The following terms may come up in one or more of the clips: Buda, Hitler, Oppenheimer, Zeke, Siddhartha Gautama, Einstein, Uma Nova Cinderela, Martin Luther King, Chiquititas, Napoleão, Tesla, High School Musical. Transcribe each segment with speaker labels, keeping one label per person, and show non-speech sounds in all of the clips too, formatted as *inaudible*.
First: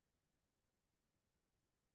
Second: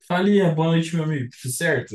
Speaker 1: Falia, boa noite, meu amigo. Tudo certo?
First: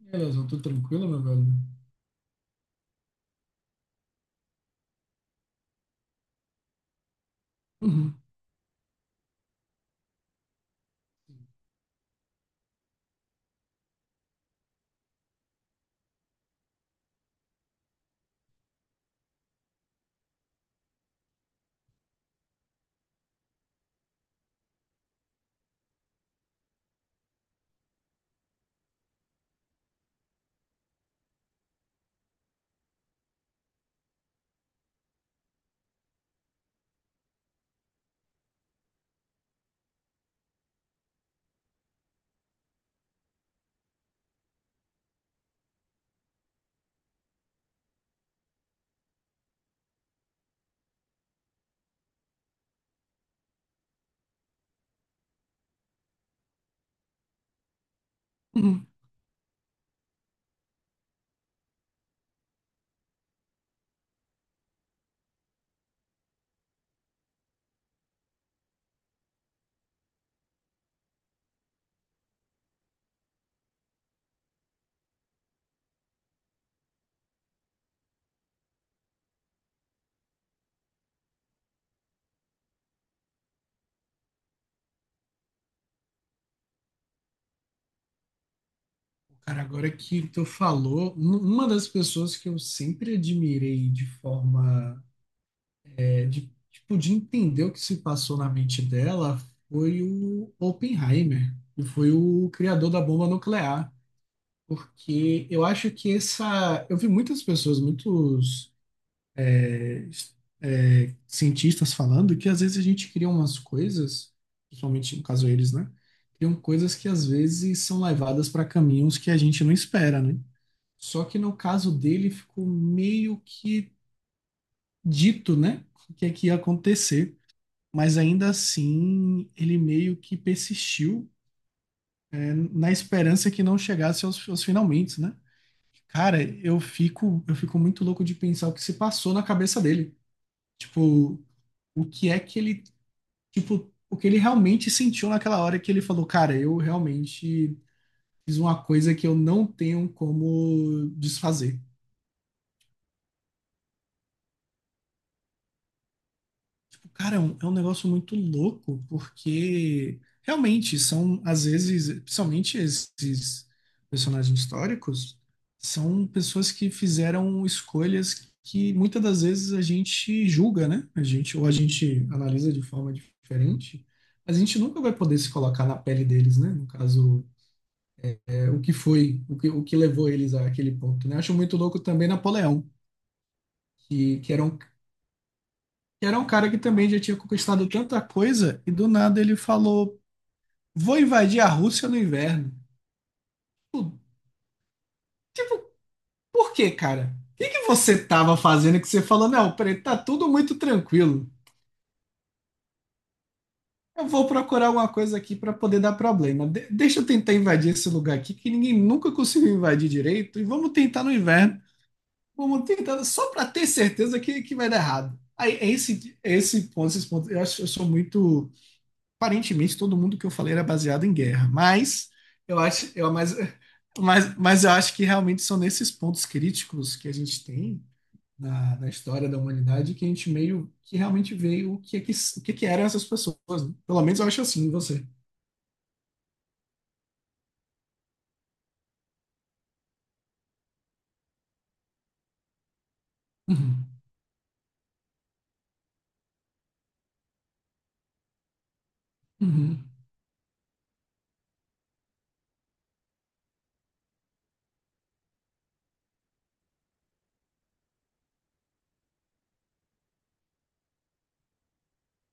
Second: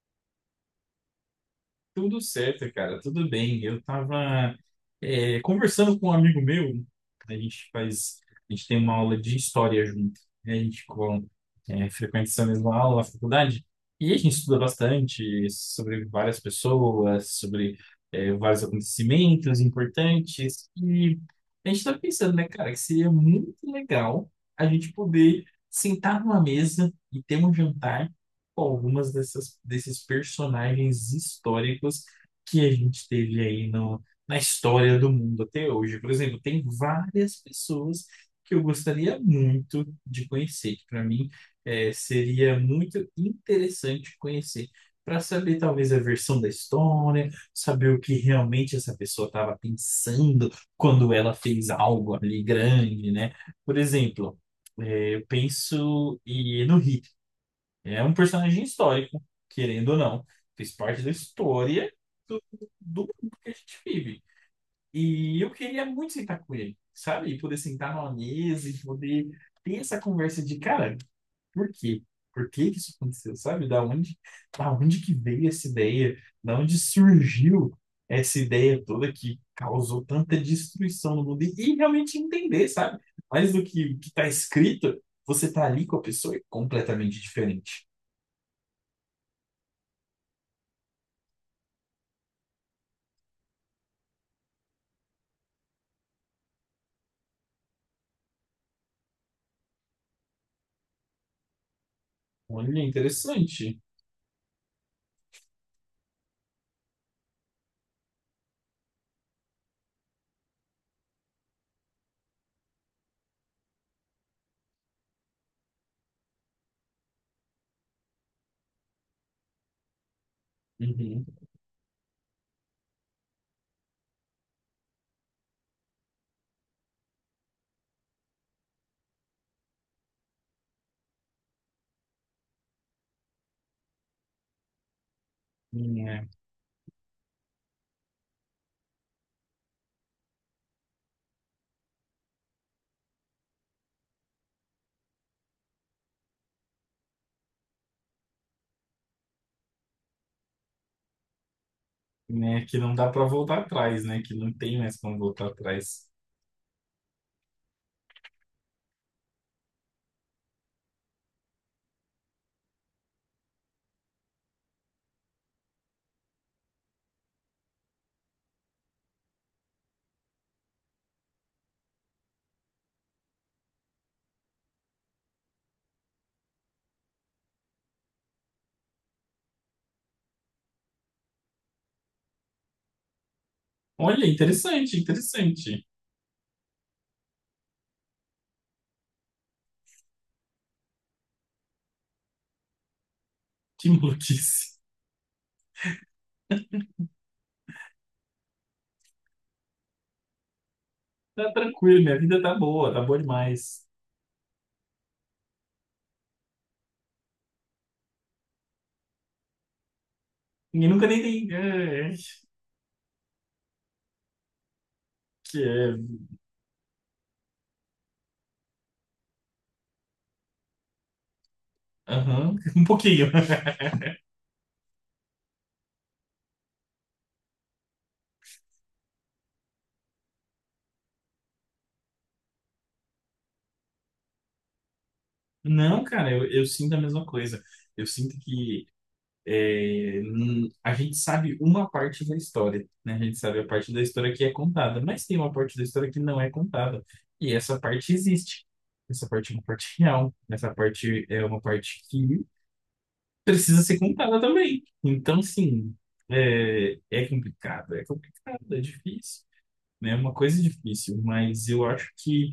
Speaker 2: Beleza, eu tô tranquilo, meu velho?
Speaker 1: Tudo certo, cara. Tudo bem. Eu tava conversando com um amigo meu. A gente faz,
Speaker 2: Uhum.
Speaker 1: a gente tem uma aula de história junto, né? A gente com, é, frequenta essa mesma aula na faculdade. E a gente estuda bastante sobre várias pessoas, sobre vários acontecimentos importantes. E a gente tá pensando, né, cara, que seria muito legal a gente poder sentar numa mesa e ter um jantar com desses personagens históricos que a gente teve aí no, na história do mundo até hoje. Por exemplo, tem várias pessoas que eu gostaria muito de conhecer, que para mim seria muito interessante conhecer, para saber talvez a versão da história, saber o que realmente essa pessoa estava pensando quando ela fez algo ali grande, né? Por exemplo, eu penso no Hitler. É um personagem
Speaker 2: Uhum.
Speaker 1: histórico, querendo ou não. Fez parte da história do, do mundo que a gente vive. E eu queria muito sentar com ele, sabe? E poder sentar numa mesa e poder ter essa conversa de, cara, por quê? Por que que isso aconteceu, sabe? Da onde que veio essa ideia? Da onde surgiu essa ideia toda que causou tanta destruição no mundo? E realmente entender, sabe? Mais do que o que está escrito, você tá ali com a pessoa é completamente diferente.
Speaker 2: Cara, agora que tu falou, uma das pessoas que eu sempre admirei de forma, de, tipo, de entender o que se passou na mente dela foi o Oppenheimer, que foi o
Speaker 1: Olha,
Speaker 2: criador da bomba
Speaker 1: interessante.
Speaker 2: nuclear. Porque eu acho que essa. Eu vi muitas pessoas, muitos é, cientistas falando que às vezes a gente cria umas coisas, principalmente no caso eles, né? Criam coisas que às vezes são levadas para caminhos que a gente não espera, né? Só
Speaker 1: Uhum.
Speaker 2: que no caso dele ficou meio que dito, né? O que é que ia acontecer. Mas ainda assim, ele meio que persistiu na esperança que não chegasse aos finalmente, né?
Speaker 1: Né,
Speaker 2: Cara, eu fico muito louco de pensar o que se passou na cabeça dele. Tipo, o que é que ele tipo, o que ele realmente sentiu naquela hora que ele falou, cara, eu realmente fiz uma coisa que eu não tenho como desfazer.
Speaker 1: né, que não dá para voltar atrás, né? Que não tem mais como voltar atrás.
Speaker 2: Tipo, cara, é um negócio muito louco, porque realmente são, às vezes, principalmente esses personagens históricos, são pessoas que fizeram escolhas que muitas das vezes a gente julga, né? A gente, ou a gente analisa de forma diferente, mas a gente nunca vai poder se colocar na pele deles, né? No caso, o que foi, o que levou eles àquele ponto, né? Acho muito louco também Napoleão,
Speaker 1: Olha,
Speaker 2: que
Speaker 1: interessante, interessante.
Speaker 2: era um cara que também já tinha conquistado tanta coisa e do nada ele falou: "Vou invadir a Rússia no inverno".
Speaker 1: Que
Speaker 2: Tipo,
Speaker 1: maluquice.
Speaker 2: tipo, por quê, cara? O que que você tava fazendo que você falou: "Não, peraí, tá tudo muito tranquilo.
Speaker 1: Tá tranquilo, minha vida tá boa demais.
Speaker 2: Eu vou procurar alguma coisa aqui para poder dar problema. Deixa eu tentar invadir esse lugar aqui que ninguém nunca conseguiu invadir direito e
Speaker 1: Ninguém
Speaker 2: vamos
Speaker 1: nunca nem
Speaker 2: tentar no
Speaker 1: tem.
Speaker 2: inverno".
Speaker 1: É, é,
Speaker 2: Vamos tentar só para ter certeza que vai dar errado.
Speaker 1: que
Speaker 2: Aí,
Speaker 1: é.
Speaker 2: é esse ponto, eu acho que eu sou muito. Aparentemente, todo mundo que eu falei era baseado em guerra, mas
Speaker 1: Aham, *laughs*
Speaker 2: eu
Speaker 1: um
Speaker 2: acho,
Speaker 1: pouquinho.
Speaker 2: eu, mas eu acho que realmente são nesses pontos críticos que a gente tem na, na história da humanidade que a gente meio que realmente vê o que, é que, o que, é que eram essas pessoas, né? Pelo menos eu acho assim, você.
Speaker 1: Não, cara, eu sinto a mesma coisa. Eu sinto que. A gente sabe uma parte da história, né? A gente sabe a parte da
Speaker 2: Uhum,
Speaker 1: história que é contada, mas tem uma parte da história que não é contada. E essa parte existe. Essa parte é uma parte
Speaker 2: uhum,
Speaker 1: real. Essa parte é uma parte que precisa ser contada também. Então, sim, é, é complicado, é difícil, né? É uma coisa difícil, mas eu acho que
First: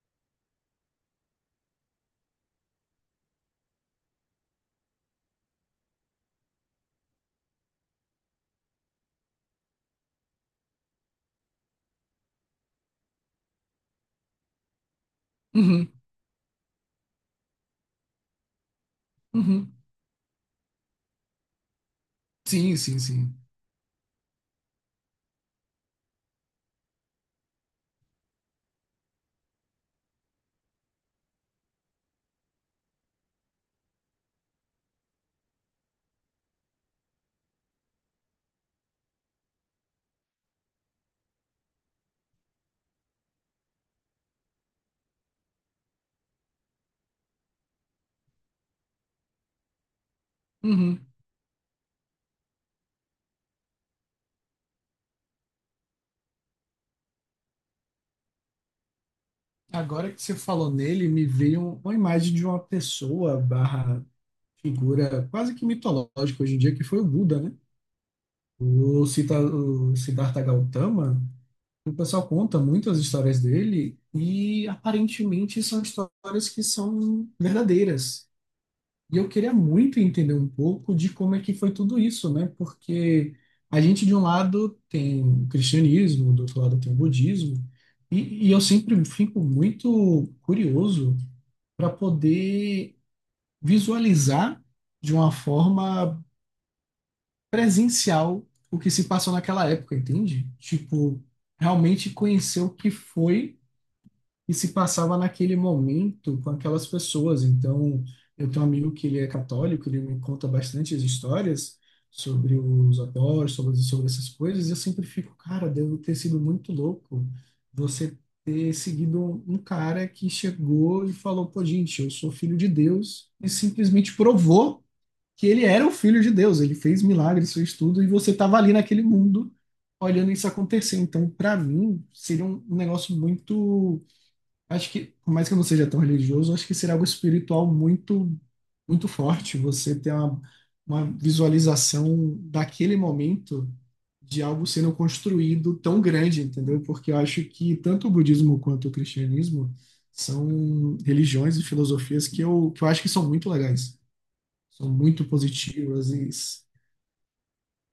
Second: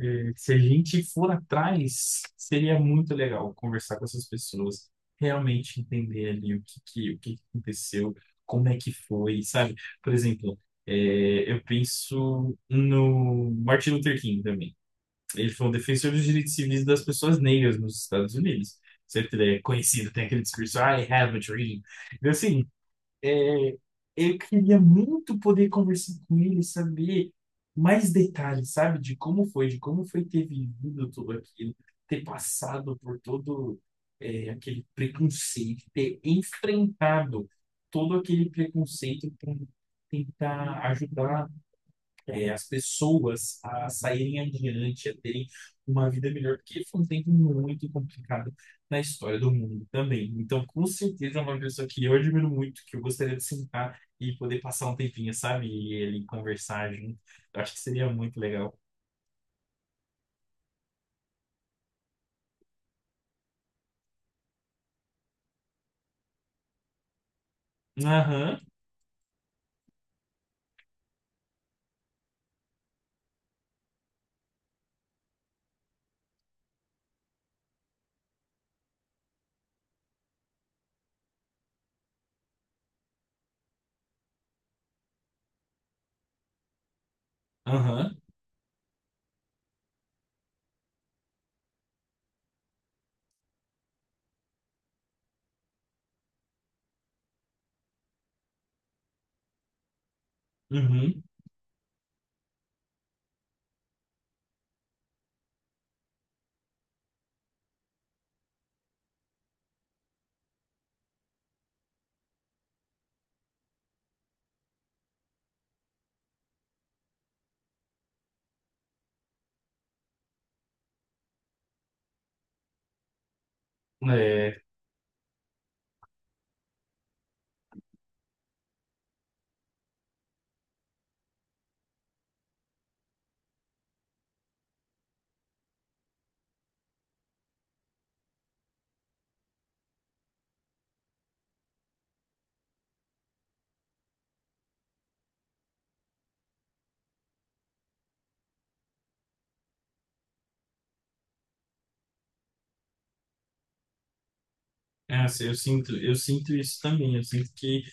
Speaker 1: é, se a gente for atrás, seria muito legal conversar com essas pessoas, realmente entender ali o que que aconteceu, como é que foi, sabe? Por exemplo, eu penso no Martin Luther King também. Ele foi um
Speaker 2: uhum,
Speaker 1: defensor dos direitos civis das pessoas negras nos Estados Unidos. Sempre ele é
Speaker 2: uhum.
Speaker 1: conhecido, tem aquele discurso, I have a dream. Então, assim,
Speaker 2: Sim, sim, sim.
Speaker 1: é, eu queria muito poder conversar com ele, saber mais detalhes, sabe, de como foi ter vivido tudo aquilo, ter passado por todo aquele preconceito, ter enfrentado todo aquele preconceito para tentar ajudar as pessoas a saírem adiante, a terem uma vida melhor, porque foi um tempo muito complicado na história do mundo também. Então, com
Speaker 2: Uhum.
Speaker 1: certeza, é uma pessoa que eu admiro muito, que eu gostaria de sentar e poder passar um tempinho, sabe? E ele conversar junto. Eu acho que seria muito legal.
Speaker 2: Agora que você falou nele, me veio uma imagem de uma pessoa barra figura quase que mitológica hoje em dia, que foi o Buda, né?
Speaker 1: Aham,
Speaker 2: O, Sita, o Siddhartha Gautama, o pessoal conta muito as histórias dele e aparentemente são histórias que são verdadeiras. E eu queria muito entender um pouco de como é que foi tudo isso, né? Porque a gente, de um lado, tem o cristianismo, do outro lado, tem o budismo,
Speaker 1: aham,
Speaker 2: e eu sempre fico muito curioso para poder visualizar de uma forma presencial o que se passou naquela época, entende? Tipo,
Speaker 1: uhum.
Speaker 2: realmente conhecer o que foi e se passava naquele momento com aquelas pessoas. Então, eu tenho um amigo que ele é católico, ele me conta bastante as histórias sobre os apóstolos, sobre, sobre essas coisas, e eu sempre fico, cara, deve ter sido muito louco você ter seguido um cara que chegou e falou, pô, gente, eu sou filho de Deus, e simplesmente
Speaker 1: É,
Speaker 2: provou que ele era o filho de Deus, ele fez milagres, fez tudo, e você estava ali naquele mundo olhando isso acontecer. Então, para mim, seria um negócio muito. Acho que, por mais que eu não seja tão religioso, acho que seria algo espiritual muito, muito forte. Você ter uma visualização daquele momento de algo sendo construído tão grande, entendeu? Porque eu acho que tanto o budismo quanto o cristianismo são religiões e filosofias que que eu acho que são muito legais, são
Speaker 1: é,
Speaker 2: muito
Speaker 1: assim,
Speaker 2: positivas
Speaker 1: eu
Speaker 2: e.
Speaker 1: sinto isso também. Eu sinto que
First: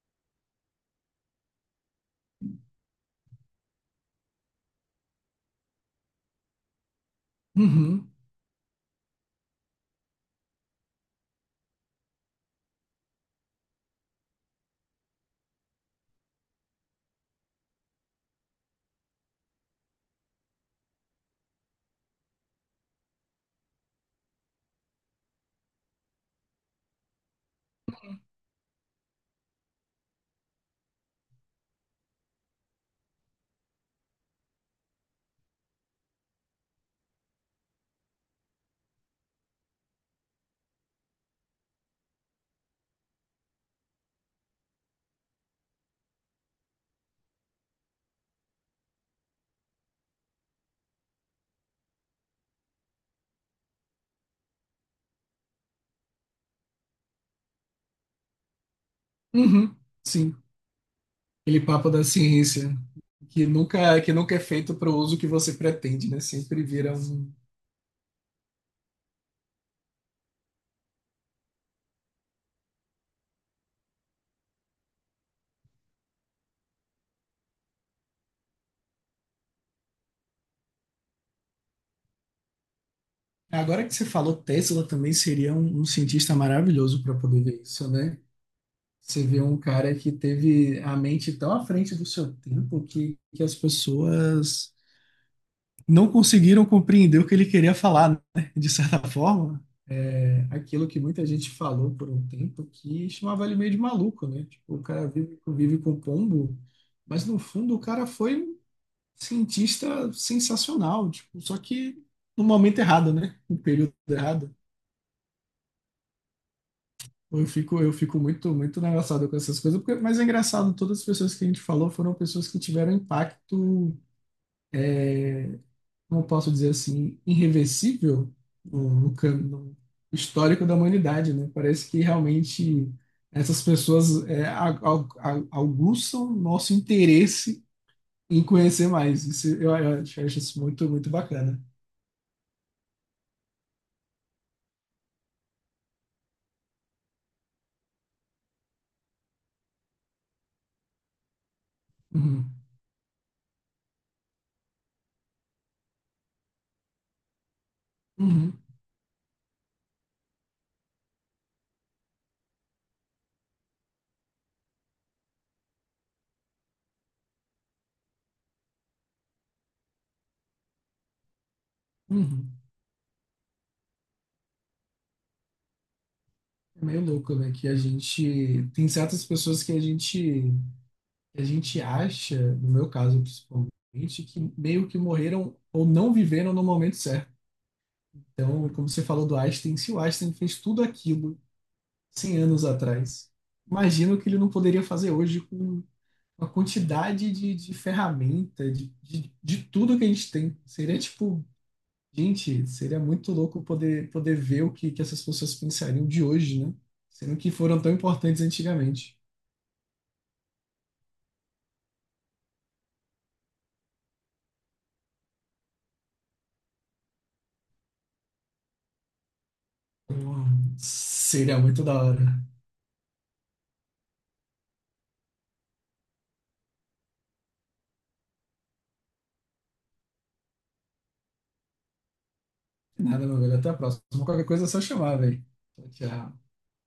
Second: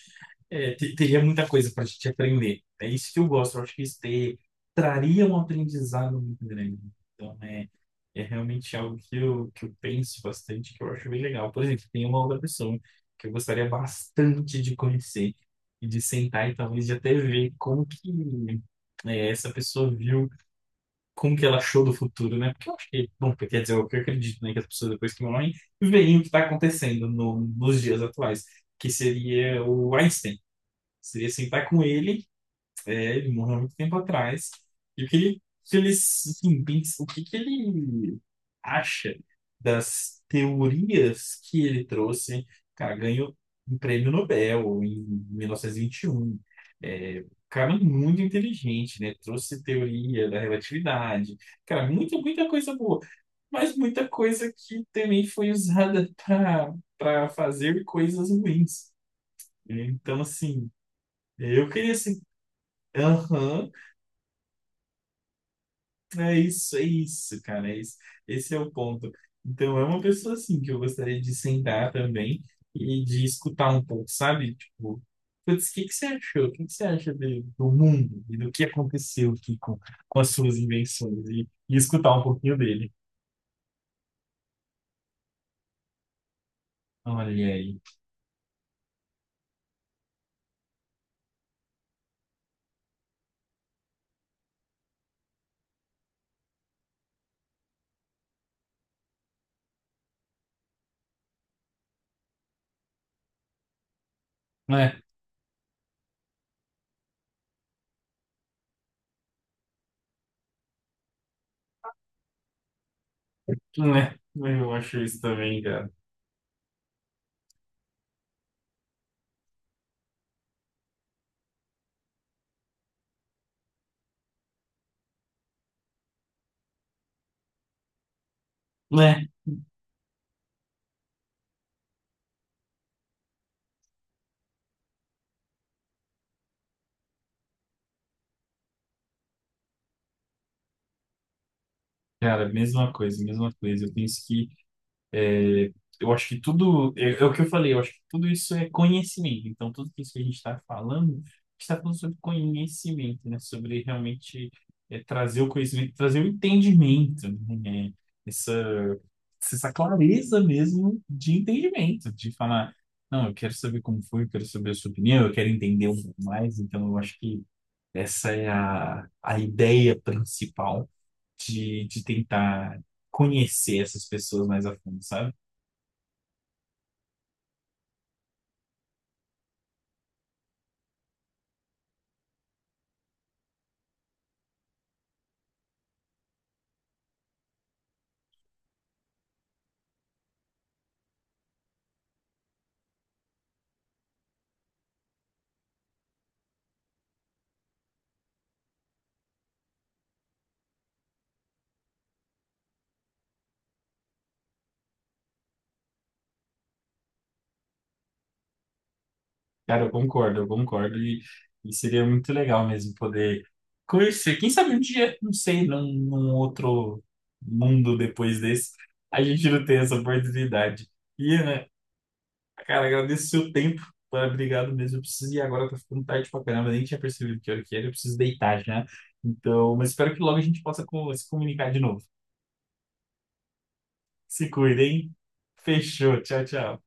Speaker 1: é, te- teria muita coisa para a gente aprender. É isso que eu gosto. Eu acho que traria um aprendizado muito grande. Então, é,
Speaker 2: Uhum,
Speaker 1: é realmente algo que que eu penso bastante, que eu acho bem legal. Por exemplo, tem uma outra pessoa que eu gostaria bastante de conhecer e de sentar e talvez de até ver como que essa pessoa viu, como que ela achou do futuro, né? Porque eu acho que, bom, quer dizer, é o que eu acredito, né, que as pessoas depois que morrem veem o que está acontecendo no, nos dias atuais, que seria o Einstein. Seria sentar com ele, é, ele morreu há muito tempo atrás, e o que ele assim, o que que ele acha das teorias que ele trouxe, cara, ganhou um prêmio Nobel em mil novecentos e vinte e um. É, cara é muito inteligente, né, trouxe teoria da relatividade, cara, muita, muita coisa boa, mas muita coisa que também foi usada para fazer coisas ruins,
Speaker 2: uhum,
Speaker 1: então
Speaker 2: sim.
Speaker 1: assim,
Speaker 2: Aquele
Speaker 1: eu
Speaker 2: papo
Speaker 1: queria
Speaker 2: da
Speaker 1: assim,
Speaker 2: ciência, que
Speaker 1: aham,
Speaker 2: nunca, que nunca é feito para o uso que você pretende, né? Sempre
Speaker 1: é
Speaker 2: vira um.
Speaker 1: isso, cara, é isso. Esse é o ponto. Então, é uma pessoa assim que eu gostaria de sentar também e de escutar um pouco, sabe? Tipo, putz, o que que você achou? O que que você acha do mundo e do que aconteceu aqui com as suas invenções? E escutar um pouquinho dele.
Speaker 2: Agora que você falou, Tesla também seria um cientista maravilhoso para poder
Speaker 1: Olha
Speaker 2: ver
Speaker 1: aí.
Speaker 2: isso, né? Você vê um cara que teve a mente tão à frente do seu tempo que as pessoas não conseguiram compreender o que ele queria falar, né? De certa forma, é aquilo que muita gente falou por um tempo que chamava ele meio de maluco, né? Tipo, o
Speaker 1: Né,
Speaker 2: cara vive, vive com pombo, mas no fundo o cara foi um cientista sensacional, tipo, só que no momento errado, né? No período
Speaker 1: né,
Speaker 2: errado.
Speaker 1: eu acho isso também, cara.
Speaker 2: Eu fico muito, muito engraçado com essas coisas, porque, mas é engraçado, todas as pessoas que a gente falou foram pessoas que tiveram impacto, como eu posso dizer assim, irreversível
Speaker 1: Né,
Speaker 2: no histórico da humanidade, né? Parece que realmente essas pessoas aguçam nosso interesse em conhecer mais. Isso, eu acho acho isso muito, muito bacana.
Speaker 1: cara, mesma coisa, mesma coisa. Eu penso que é, eu acho que tudo, é, é o que eu falei, eu acho que tudo isso é conhecimento. Então, tudo isso que a gente está falando, a gente está falando sobre
Speaker 2: Uhum.
Speaker 1: conhecimento, né? Sobre realmente trazer o conhecimento, trazer o entendimento, né? É,
Speaker 2: Uhum.
Speaker 1: Essa, essa clareza mesmo de entendimento, de falar, não, eu quero saber como foi, eu quero saber a sua opinião, eu quero entender um pouco mais. Então, eu acho que essa é a ideia principal de
Speaker 2: Uhum.
Speaker 1: tentar conhecer essas pessoas mais a fundo, sabe?
Speaker 2: É meio louco, né? Que a gente tem certas pessoas que a gente acha, no meu caso principalmente, que meio que morreram ou não viveram no momento certo. Então, como você falou do Einstein, se o Einstein fez tudo aquilo 100 anos atrás, imagino que ele não poderia fazer hoje com a quantidade de ferramenta, de tudo que a gente tem. Seria tipo, gente, seria muito louco poder, poder ver o que, que essas pessoas pensariam de hoje, né? Sendo que foram tão importantes antigamente.
Speaker 1: Cara, eu concordo, eu concordo. E seria muito legal mesmo poder conhecer. Quem sabe um dia, não sei, num outro mundo depois desse, a gente não tem essa
Speaker 2: Então,
Speaker 1: oportunidade. E,
Speaker 2: seria
Speaker 1: Ana,
Speaker 2: muito da hora.
Speaker 1: cara, agradeço o seu tempo. Cara, obrigado mesmo. Eu preciso ir agora, tá ficando tarde pra caramba. Nem tinha percebido que hora que era. Eu preciso deitar já. Então, mas espero que logo a gente possa se comunicar de novo.
Speaker 2: Nada, meu velho. Até a próxima. Qualquer
Speaker 1: Se
Speaker 2: coisa é só
Speaker 1: cuidem.
Speaker 2: chamar, velho. Tchau,
Speaker 1: Fechou. Tchau,
Speaker 2: tchau.
Speaker 1: tchau.